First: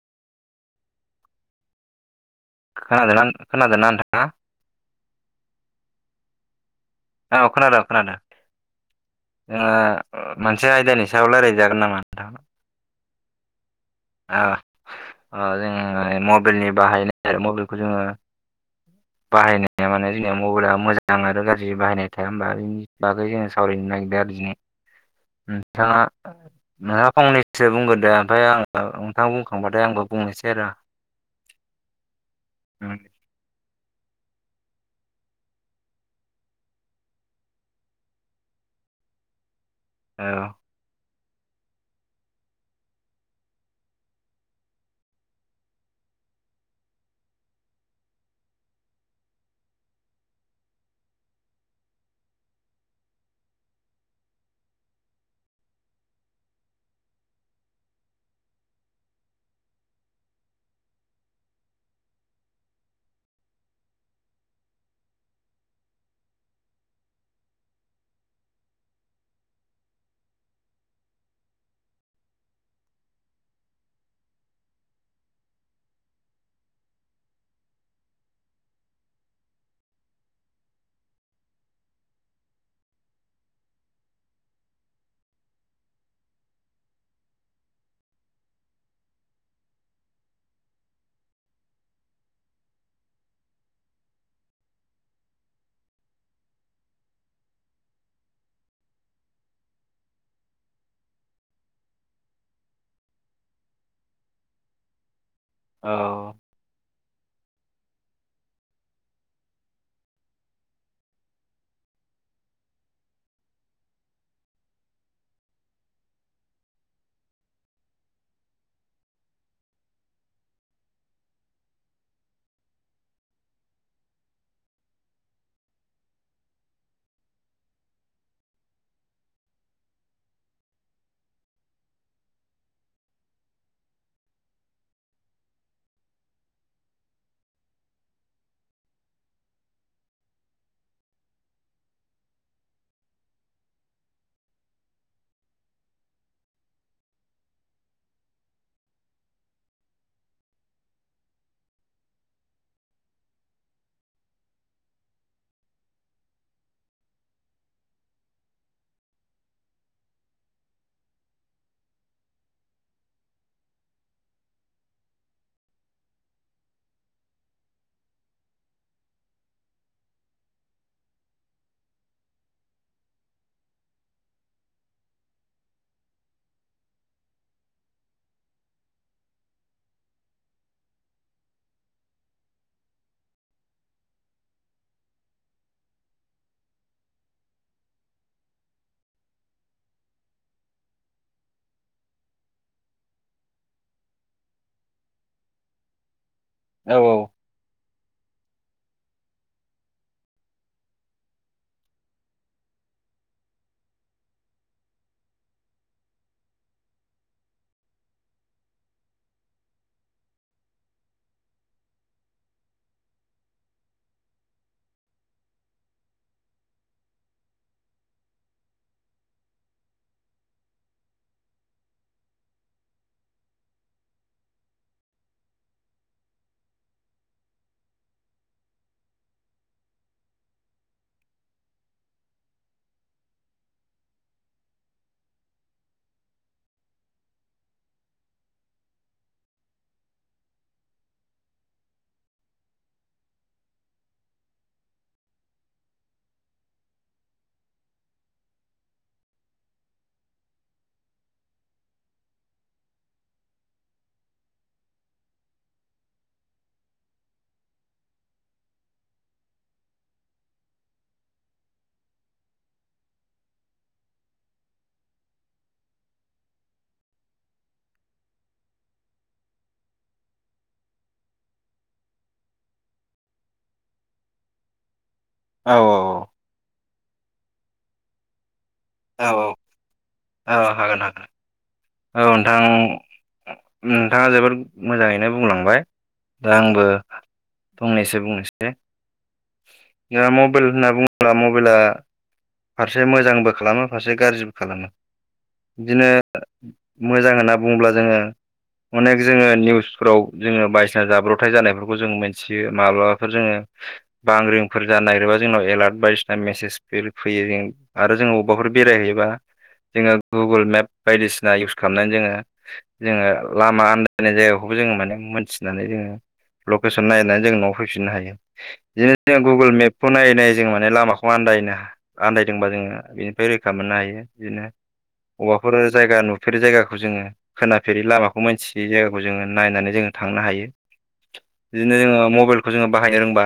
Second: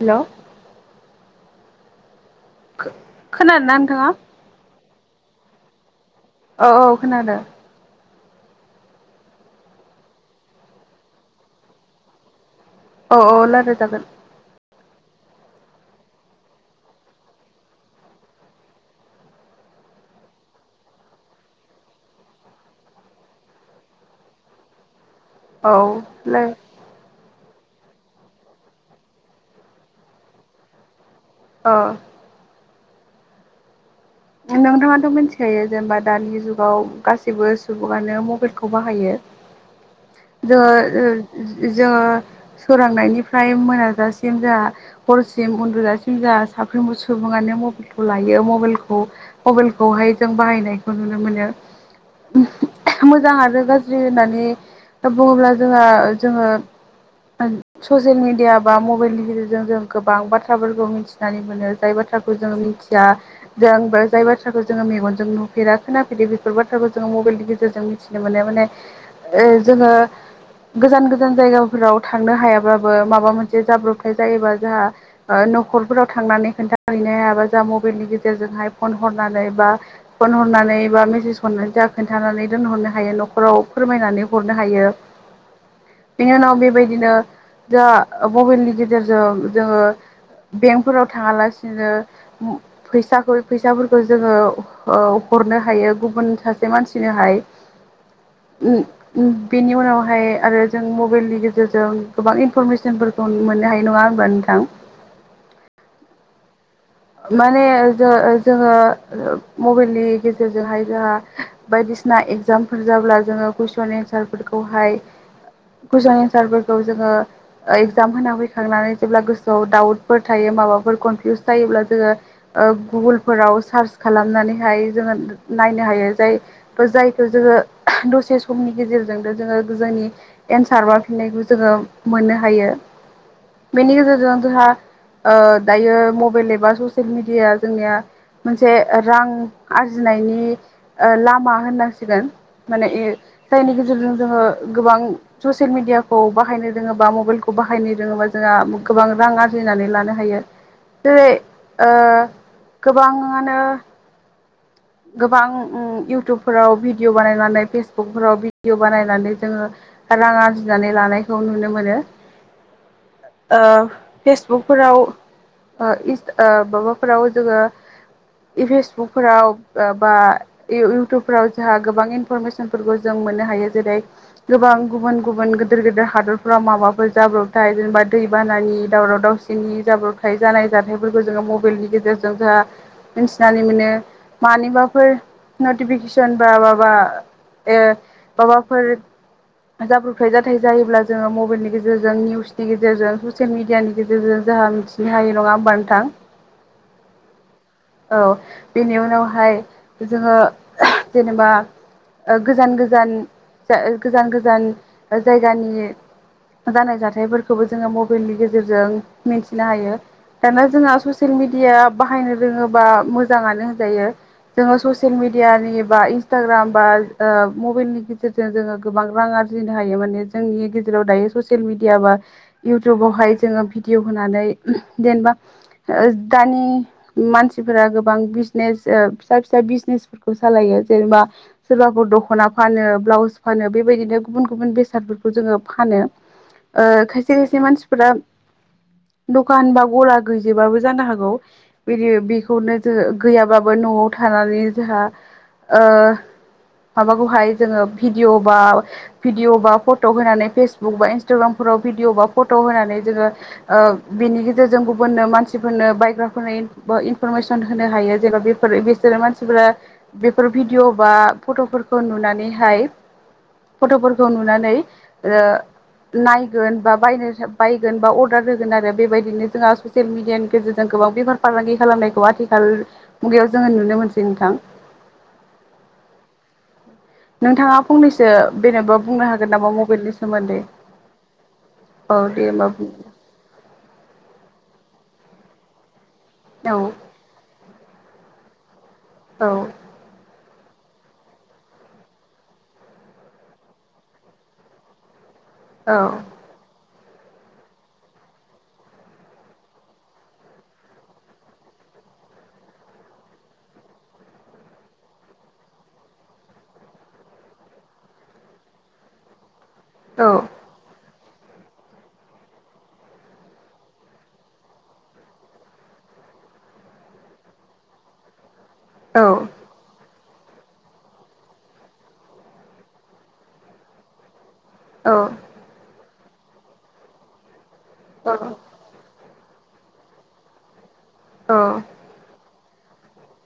Hello खोनादोंना खोनादोंना नोंथाङा औ खोनादों औ खोनादों खोनादों ओ मोनसे आयदानि सायाव रायलायजागोन नामा नोंथां अ अ लायराय जागोन ओ ओ जोङो मबाइलनि बाहायनाय मबाइलखौ जोंङो बाहायनाया माने जोंनिया मबाइला मोजां आरो गाज्रि बाहायनाय थाया होमबा बेनि बागै जोंङो सावरायनो नागिरदों आरो औ नोंथाङा नोंहा फंनै गोसो बुंगोदो ओमफ्राय आं नोंथां बुंखांबाथाय आंबो बुंनोसै आरो अ [unintelligible] नोंथाङाथ' मिथिखायो जेनेबा दानि जुगाव गासैबो सुबुङानो मबाइलखौ बाहायो [unintelligible] द ओ जोंङो सोरांनायनिफ्राय मोनाजासिम जा हरसिम उन्दुजासिम जा दा साफ्रोमबो सुबुंङानो मबाइलखौ लायो मबाइल खौ खौ मबाइलखौहाय जों बाहायनायखौ नुनो मोनो मोजां आरो गाज्रि होननानै बुंङोब्ला जोंहा जोंङो ससियेल मिडिया बा मबाइलनि गेजेरजों जों गोबां बाथ्राफोरखौ मिथिनानै मोनो जाय बाथ्रा ब्राखौ जों मिथिया जों जाय बाथ्राखौ जोंङो मेगनजों नुफेरा खोनाफेरो बेफोर बाथ्राखौ जोंङो मबाइलनि गेजेरजों मिथिनो मोननाय मोनोन ओ जोंङो गोजान गोजान जायगाफोराव थांनो हायाब्लाबो माबा मोनसे जाब्रबथाय जायोबा जोंहा नखरफोराव थांनानै खोन्थाहैनो हाबा जा मबाइलनि गेजेरजों फ हनानै बा फन हरनानैा मेसेज हरनानै खोन्थानानै दोनरनो हायो नखराव फोरमायनानै हरनो हायो [unintelligible] बेनि उनाव बेबायदिनो जा मबाइलनि गेजेरजों जोंङो बेंकफोराव थाङांलासिनो फैसाखौ फैसाफोरखौ जोंङो ओ हरनो हायो गुबुन सासे मानसिनोहाय ओम ओम बेनि उनावहाय आरो जों मबाइलनि गेजेरजों गोबां इनफरमेसनफोर मोननो हायो नङा होनोमबा नोंथां औ माने जो जोंङो मबाइलनि गेजेरजोंहाय जोंहा बायदिसिना एगजामफोर जाब्ला जोंङो कुइसन एन्सारफोरखौहाय कुइसन एन्सारफोरखौ जोंङो इगजाम होना फैखांनानै जेब्ला गोसोआव दाउटफोर थायो माबाफोर कनफिउस जायोब्ला जोङो ओ गुगोल फोराव सार्च खालामनानैहाय जोङो नायनो हायो जाय। जायखौ जोङो दसे समनि गेजेरजोंनो जोङो जोंनि एन्सार बा फिननायखौ जोङो मोननो हायो बेनि गेजेरजों जोंहा ओ दायो मबाइल एबा ससियेल मिडिया जोंनिया मोनसे रां आरजिनायनि ओ लामा होननांसिगोन माने जायनि गेजेरजों जोङो गोबां ससियेल मिडियाखौ बाहायनो रोङोबा मबाइलखौ बाहायनो रोङोबा जोंहा गोबां रां आरजिनानै लानो हायो जेरै ओ गोबाङानो गोबां उम इउटुबफोराव भिडिअ' बानायनानै फेसबुकफोराव भिडिअ' बानायनानै जोङो रां आरजिनानै लानायखौ नुनो मोनो [inaudible] ओ फेसबुकफोराव ओ इन्स ओ माबाफोराव जोङो इफेसबुकफोराव ओ बा इउटुबफोराव जोंहा गोबां इनफरमेसनफोरखौ जों मोननो हायो जेरै गोबां गोबां गुबुन गुबुन गोदोर गोदोर हादरफ्राव माबाफोर जाब्रबथाय जेनेबा दैबानानि दावराव दावसिनि जाब्रबथाय जानाय जाथायफोरखौ जोङो मबाइलनि गेजेरजों जोंहा मिथिनानै मोनो मानिबाफोर नटिफिकेसन बा माबा ए माबाफोर जाब्रबथाय जाथाय जायोब्ला जोङो मबाइलनि गेजेरजों निउसनि गेजेरजों ससियेल मिडियानि गेजेरजों जाहा मिथिनो हायो नङा होनबा नोथां औ औ बेनि उनाव हाय जोङो जेनेबा ओ गोजान गोजान गोजान गोजान जायगानि जानाय जाथायफोरखौबो जोङो मबाइलनि गेजेरजों मिथिनो हायो दाना जोंहा ससियेल मिडिया बाहायनो रोङोबा मोजाङानो होनजायो जोङो ससियेल मिडियानि बा इन्सटाग्राम बा ओ मबाइलनि गेजेरजों जोङो गोबां रां आरजिनो हायो माने जोंनि गेजेराव दायो ससियेल मिडिया बा इउटुबावहाय जोङो भिडिअ होनानै जेनेबा दानि मानसिफोरा गोबां बिजनेस ओ फिसा फिसा बिजनेसफोरखौ सालायो जेनेबा सोरबाफोर दख'ना फानो ब्लाउस फानो बेबायदिनो गुबुन गुबुन बेसादफोरखौ जोङो फानो ओ खायसे खायसे मानसिफोरा दखान बा गला गैजोबाबो जानो हागौ बिदि बेखौनो जो गैयाबाबो न'आव थानानै जाहा ओ माबाखौहाय जोङो भिडिय' बा भिडिअ' बा फट' होनानै फेसबुक बा इन्सटाग्रामफोर भिडिअ बा फट' होनानै जोङो ओ बेनि गेजेरजों गुबुननो मानसिफोरनो बायग्राफोरनो इनफरमेसन होनो हायो जेब्ला बेफोर जेरै मानसिफोरा बेफोर भिडिय' बा फट'फोरखौ नुनानैहाय फट'फोरखौ नुनानै ओ नायगोन बा बायनो बायगोन बा अर्डार होगोन आरो बेबायदिनो जोंहा ससियेल मिडियानि गेजेरजों गोबां बेफार फालांगि खालामनायखौ आथिखाल मुगायाव जोङो नुनो मोनसै नोंथां औ औ औ नोंथाङा फंनैसो बेनोबो बुंनो हागोन औ नामा मबाइलनि औ सोमोन्दै हागोन हागोन औ दे नोंथां होमबा बुं नोंथाङा जोबोद मोजाङैनो बुंलांबाय दा औ आंबो फंनैसो बुंनोसै औ [unintelligible] मबाइल होनना बुङोब्ला मबाइला फारसे मोजांबो खालामो फारसे गाज्रिबो खालामो औ बिदिनो मोजां होनना बुंङोब्ला जोङो अनेक जोङो निउसफ्राव जोङो बायदिसिना जाब्रबथाय जानायफोरखौ जों मोनथियो माब्लाबाफोर जोङो बांग्रिंफोर जानो नागिरोबा जोंनाव एलार्ट बायदिसिना मेसेजफोर फैयो जों आरो जोंङो अबेबाफोर बेरायहैबा जोंहा औ गुगोल मेप बायदिसिना युस खालामनानै जोङो जोङो लामा आन्दायनाय जायगाखौबो जोङो माने मोनथिनानै जोङो लकेसन नायनानै जों न'आव फैफिननो हायो बिदिनो औ जों गुगोल मेप खौ नायै नायै जों माने लामाखौ आन्दायनो आन्दायदोंबा जोङो बेनिफ्राय रैखा मोननो हायो। बिदिनो औ अबावबाफोर जायगा नुफेरो जायगाखौ जोङो खोनाफेरि लामाखौ मोनथियै जाय जोंङो नायनानै जोंङो थांनो हायो औ बिदिनो जोंङो मबाइल खौ जोङो बाहायनो रोंबा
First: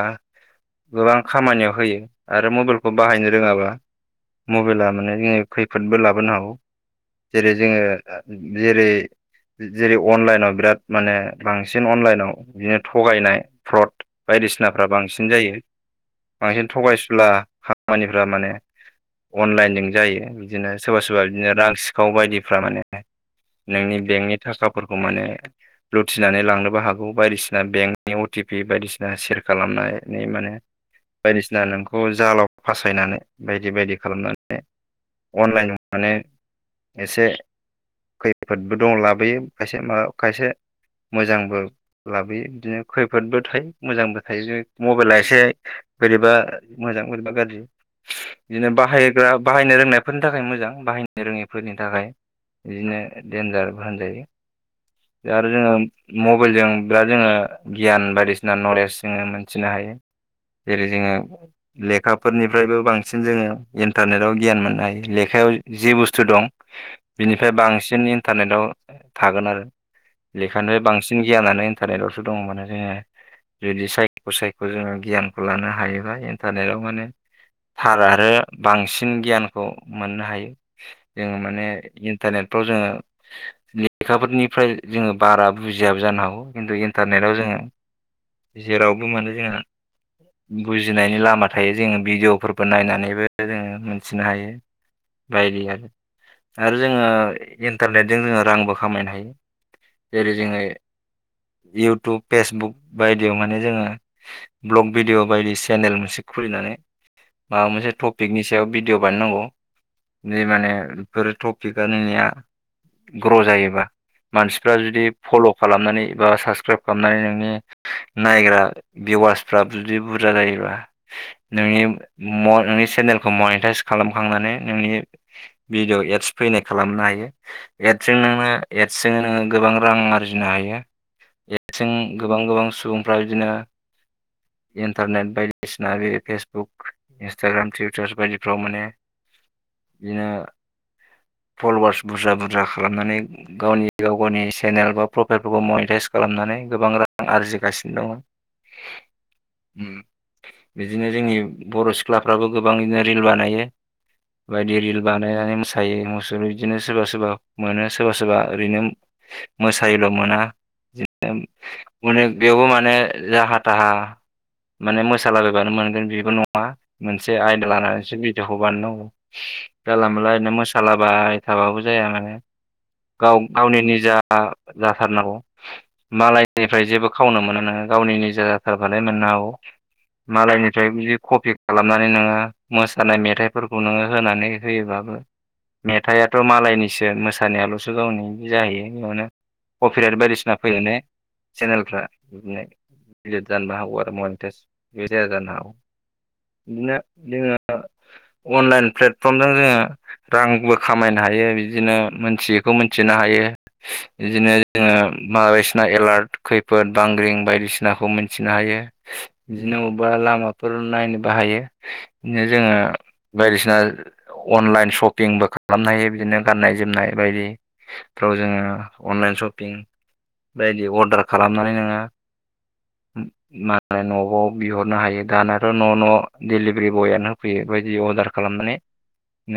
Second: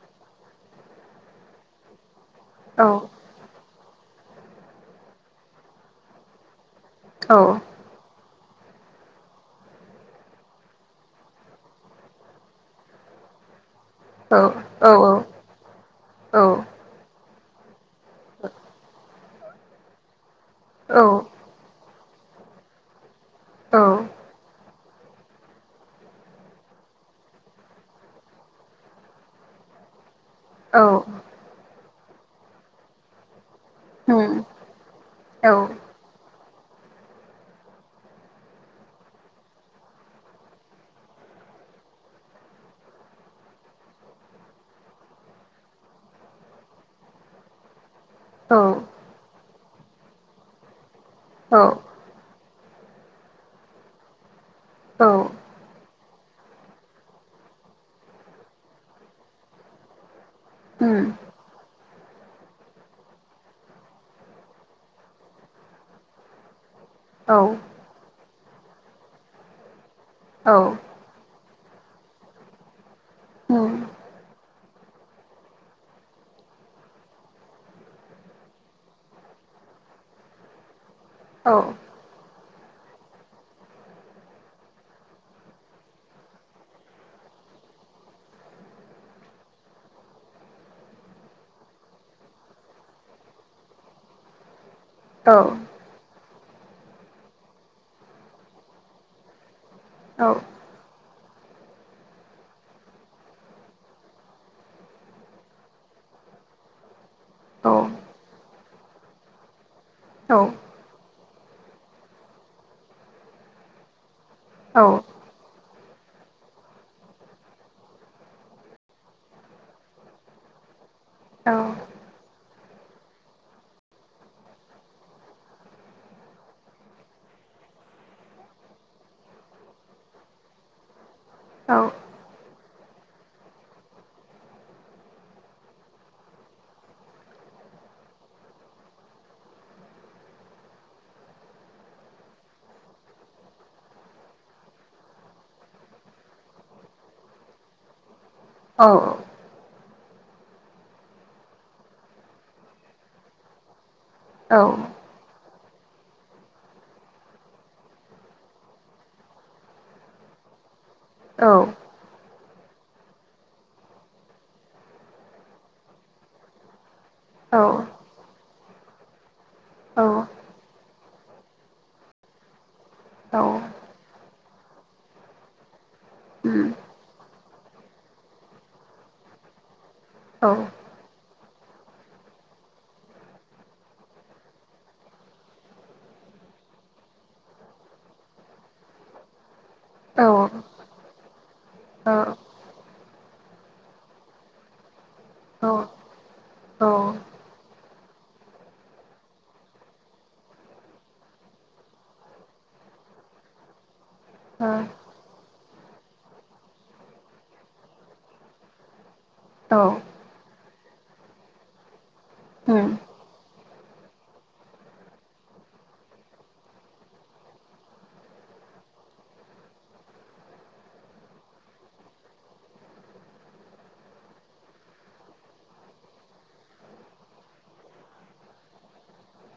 गोबां खामानियाव होयो आरो मबाइलखौ बाहायनो रोङाबा मबाइला माने जोंनो खैफोदबो लाबोनो हागौ। औ। जेरै जोङो जेरै जेरै अनलाइनाव बिराद माने बांसिन अनलाइनाव बिदिनो थगायनाय फ्रड औ बायदिसिनाफ्रा बांसिन जायो बांसिन थगायसुला खामानिफ्रा माने अनलाइनजों जायो बिदिनो सोरबा सोरबा बिदिनो रां सिखाव बायदि फ्रा माने नोंनि बेंकनि थाखाफोरखौ माने लुथिनानै लांनोबो हागौ बायदिसिना बेंकनि अटिपि बायदिसिना सेयार खालामनाय माने बायदिसिना नोंखौ जालाव फासायनानै बायदि बायदि खालामनानै अनलाइन माने एसे खैफोदबो दं लाबोयो खायसे माबा खायसे मोजांबो लाबोयो बिदिनो खैफोदबो थायो मोजांबो थायो जेरै मबाइला एसे बोरैबा मोजां बोरैबा गाज्रि बिदिनो बाहायग्रा बाहायनो रोंनायफोरनि थाखाय मोजां बाहायनो औ रोङैफोरनि थाखाय बिदिनो देनजारबो होनजायो औ औ दा आरो जोङो‌ मबाइलजों बिराद जोङो गियान बायदिसिना नलेज जोङो मोनथिनो हायो जेरै उम जोङो लेखाफोरनिफ्रायबो बांसिन जोङो इन्टारनेटआव गियान मोननो हायो लेखायाव जि बुस्थु दं औ बिनिफ्राय बांसिन इन्टारनेटआव थागोन आरो औ लेखानिफ्राय बांसिन गियानानो सानायलावसो दङ माने जोङो उम बिदि सायख' सायख' बे जोङो गियानखौ लानो हायोबा इन्टारनेटाव माने थार आरो बांसिन गियानखौ मोननो हायो जोङो औ माने इन्टारनेटफ्राव जोङो लेखाफोरनिफ्राय जोङो बारा बुजियाबो जानो हागौ खिन्थु इन्टारने ताव जोङो जेरावबो मोनो जोङो बुजिनायनि लामा थायो जोङो भिडिअबो नायनानैबो जोङो मोनथिनो हायो औ बायदि आरो जोङो इन्टारनेटजों जोङो रांबो खामायनो हायो। औ जेरै जोङो इउटुब फेसबुक बायदियाव माने जोङो ब्लक भिडिअ बायदि सेनेल मोनसे खुलिनानै माबा मोनसे टपिकनि सायाव भिडिय' बानायनांगौ औ जि माने बे टपिक बानायनाया ग्र' जायोबा मानसिफ्रा औ जुदि फल' खालामनानै बा साबसक्राइब खालामनानै नोंनि नायग्रा भिवार्सफ्रा जुदि बुरजा जायोबा उम नोंनि नोंनि चेनेलखौ मनिटाइस खालामखांनानै नोंनि भिडिअ एड्स फैनाय खालामनो हायो एड्सजों नोंना एडसजोंनो नोङो गोबां रां आरजिनो हायो औ [unintelligible] गोबां गोबां सुबुंफ्रा बिदिनो। इन्टारनेट बायदिसिना बे फेसबुक इन्सटाग्राम टुइटार बायदिफ्राव माने बिनो फल'वार्स बुरजा बुरजा खालामनानै गावनि गाव गावनि चेनेल बा प्रफाइलफोरखौ मनिटाइस खालामनानै गोबां रां आरजिगासिनो दङ औ औ। बिदिनो जोंनि बर' सिख्लाफ्राबो गोबाङनो रिल बानायो बायदि रिल बानायनानै मो मोसायो मुसुर बिदिनो सोरबा सोरबा मोनो सोरबा सोरबा ओरैनो मोसायोोल' मोना मने बेयावबो माने जाहा थाहा माने मोसालाबायबानो मोनगोन बेबो नङा मोनसे आयदा लानानैसो बि खौ बानायनांगौ जला मोनला ओरैनो मोसालाबाय थाबाबो जाया माने गाव गावनि निजा जा जाथारनांगौ मालायनिफ्राय जेबो खावनो मोना ङा गावनि निजा जाथारबालाय औ औ मालायनिफ्राय बि कपि खालामनानै नोङो मोसानाय मेथाइफोरखौ नोङो होनानै होयोबाबो मेथाइआथ' मालायनिसो मोसानायाल'सो गावनिदि जाहैयो बेयावनो कपिराइट औ ओ औ उम बायदिसिना फैयो ने चेनेलफ्रा बिदिनोलिट जानोबो हागौ आरो। मनिटाइस बे जानो हागौ बिदिनो औ जोङो अनलाइन प्लेटफर्मजों जोङो रांबो खामायनो हायो बिदिनो मोनथियैखौ मोनथिनो हा हायो बिदिनो जोङो मायसिना एलार्ट खैफोद बांग्रिं बायदिसिनाखौ मोनथिनो हायो। बिदिनो अबेबा लामाफोर नायनो बाहायो बिदिनो जोङो बायदिसिना अनलाइन सशपिंबो खालामनो हायो बिदिनो गाननाय जोमनाय बायदिफ्राव जोङो अनलाइन बायदि सपिं अरडार खालामनानै नोङो माने न' आव बिहरनो हायो दानाथ' न' न' डिलिभारि बयानो होफैयो बेबायदि अर्डार खालामनानै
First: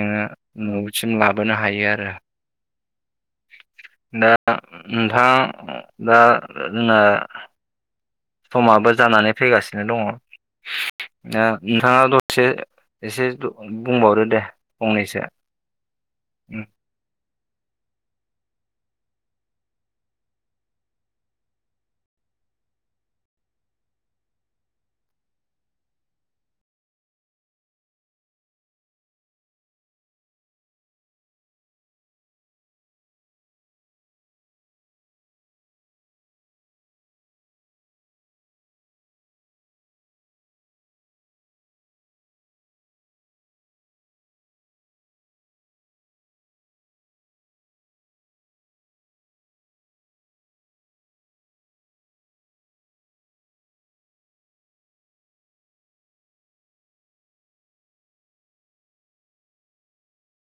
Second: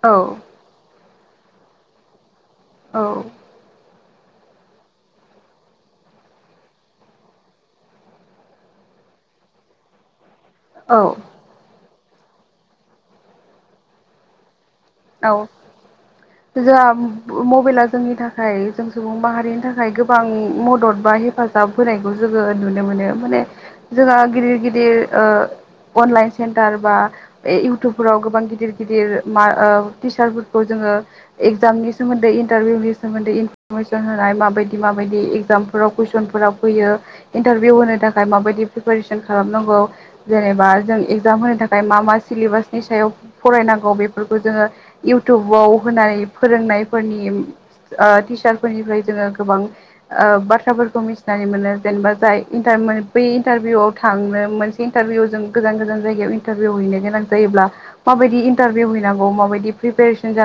नोङो न'सिम लाबोनो हायो आरो। औ दा नोंथाङां दा जोंना समाबो जानानै फैगासिनो दङ नोंथाङा दसे एसे बुंबावदो दे फंनैसो औ उम जोंहा मबाइला जोंनि थाखाय जों सुबुं माहारिनि थाखाय गोबां मदद बा हेफाजाब होनायखौ जोङो नुनो मोनो माने जोंहा गिदिर गिदिर ओ अनलाइन सेन्टार बा इउटुबफोराव गोबां गिदिर गिदिर मा ओ टिचारफोरखौ जोङो इगजामनि सोमोन्दै इन्टारभिउनि सोमोन्दै इनफरमेसन होनाय माबायदि माब बायदि इगजामफोराव कुइसनफोराव फैयो इन्टारभिउ होनो थाखाय माबायदि प्रिपेरेसन खालामनांगौ जेनेबा जों एग्जाम होनो थाखाय मा मा सिलेबासनि सायाव फरायनांगौ बेफोरखौ जोङो इउटुबाव होनानै फोरोंनायफोरनि ओ टिचारफोरनिफ्राय जोङो गोबां बाथ्राफोरखौ मिथिनानै मोनो जेनेबा जाय इन्टार बै इन्टारभिउआव थांनो मोनसे इन्टारभिउआव जों गोजान गोजान जायगायाव इन्टारभिउ हैनो गोनां जायोब्ला माबाय इारभउांग माबायदि प्रिपेरेसन जा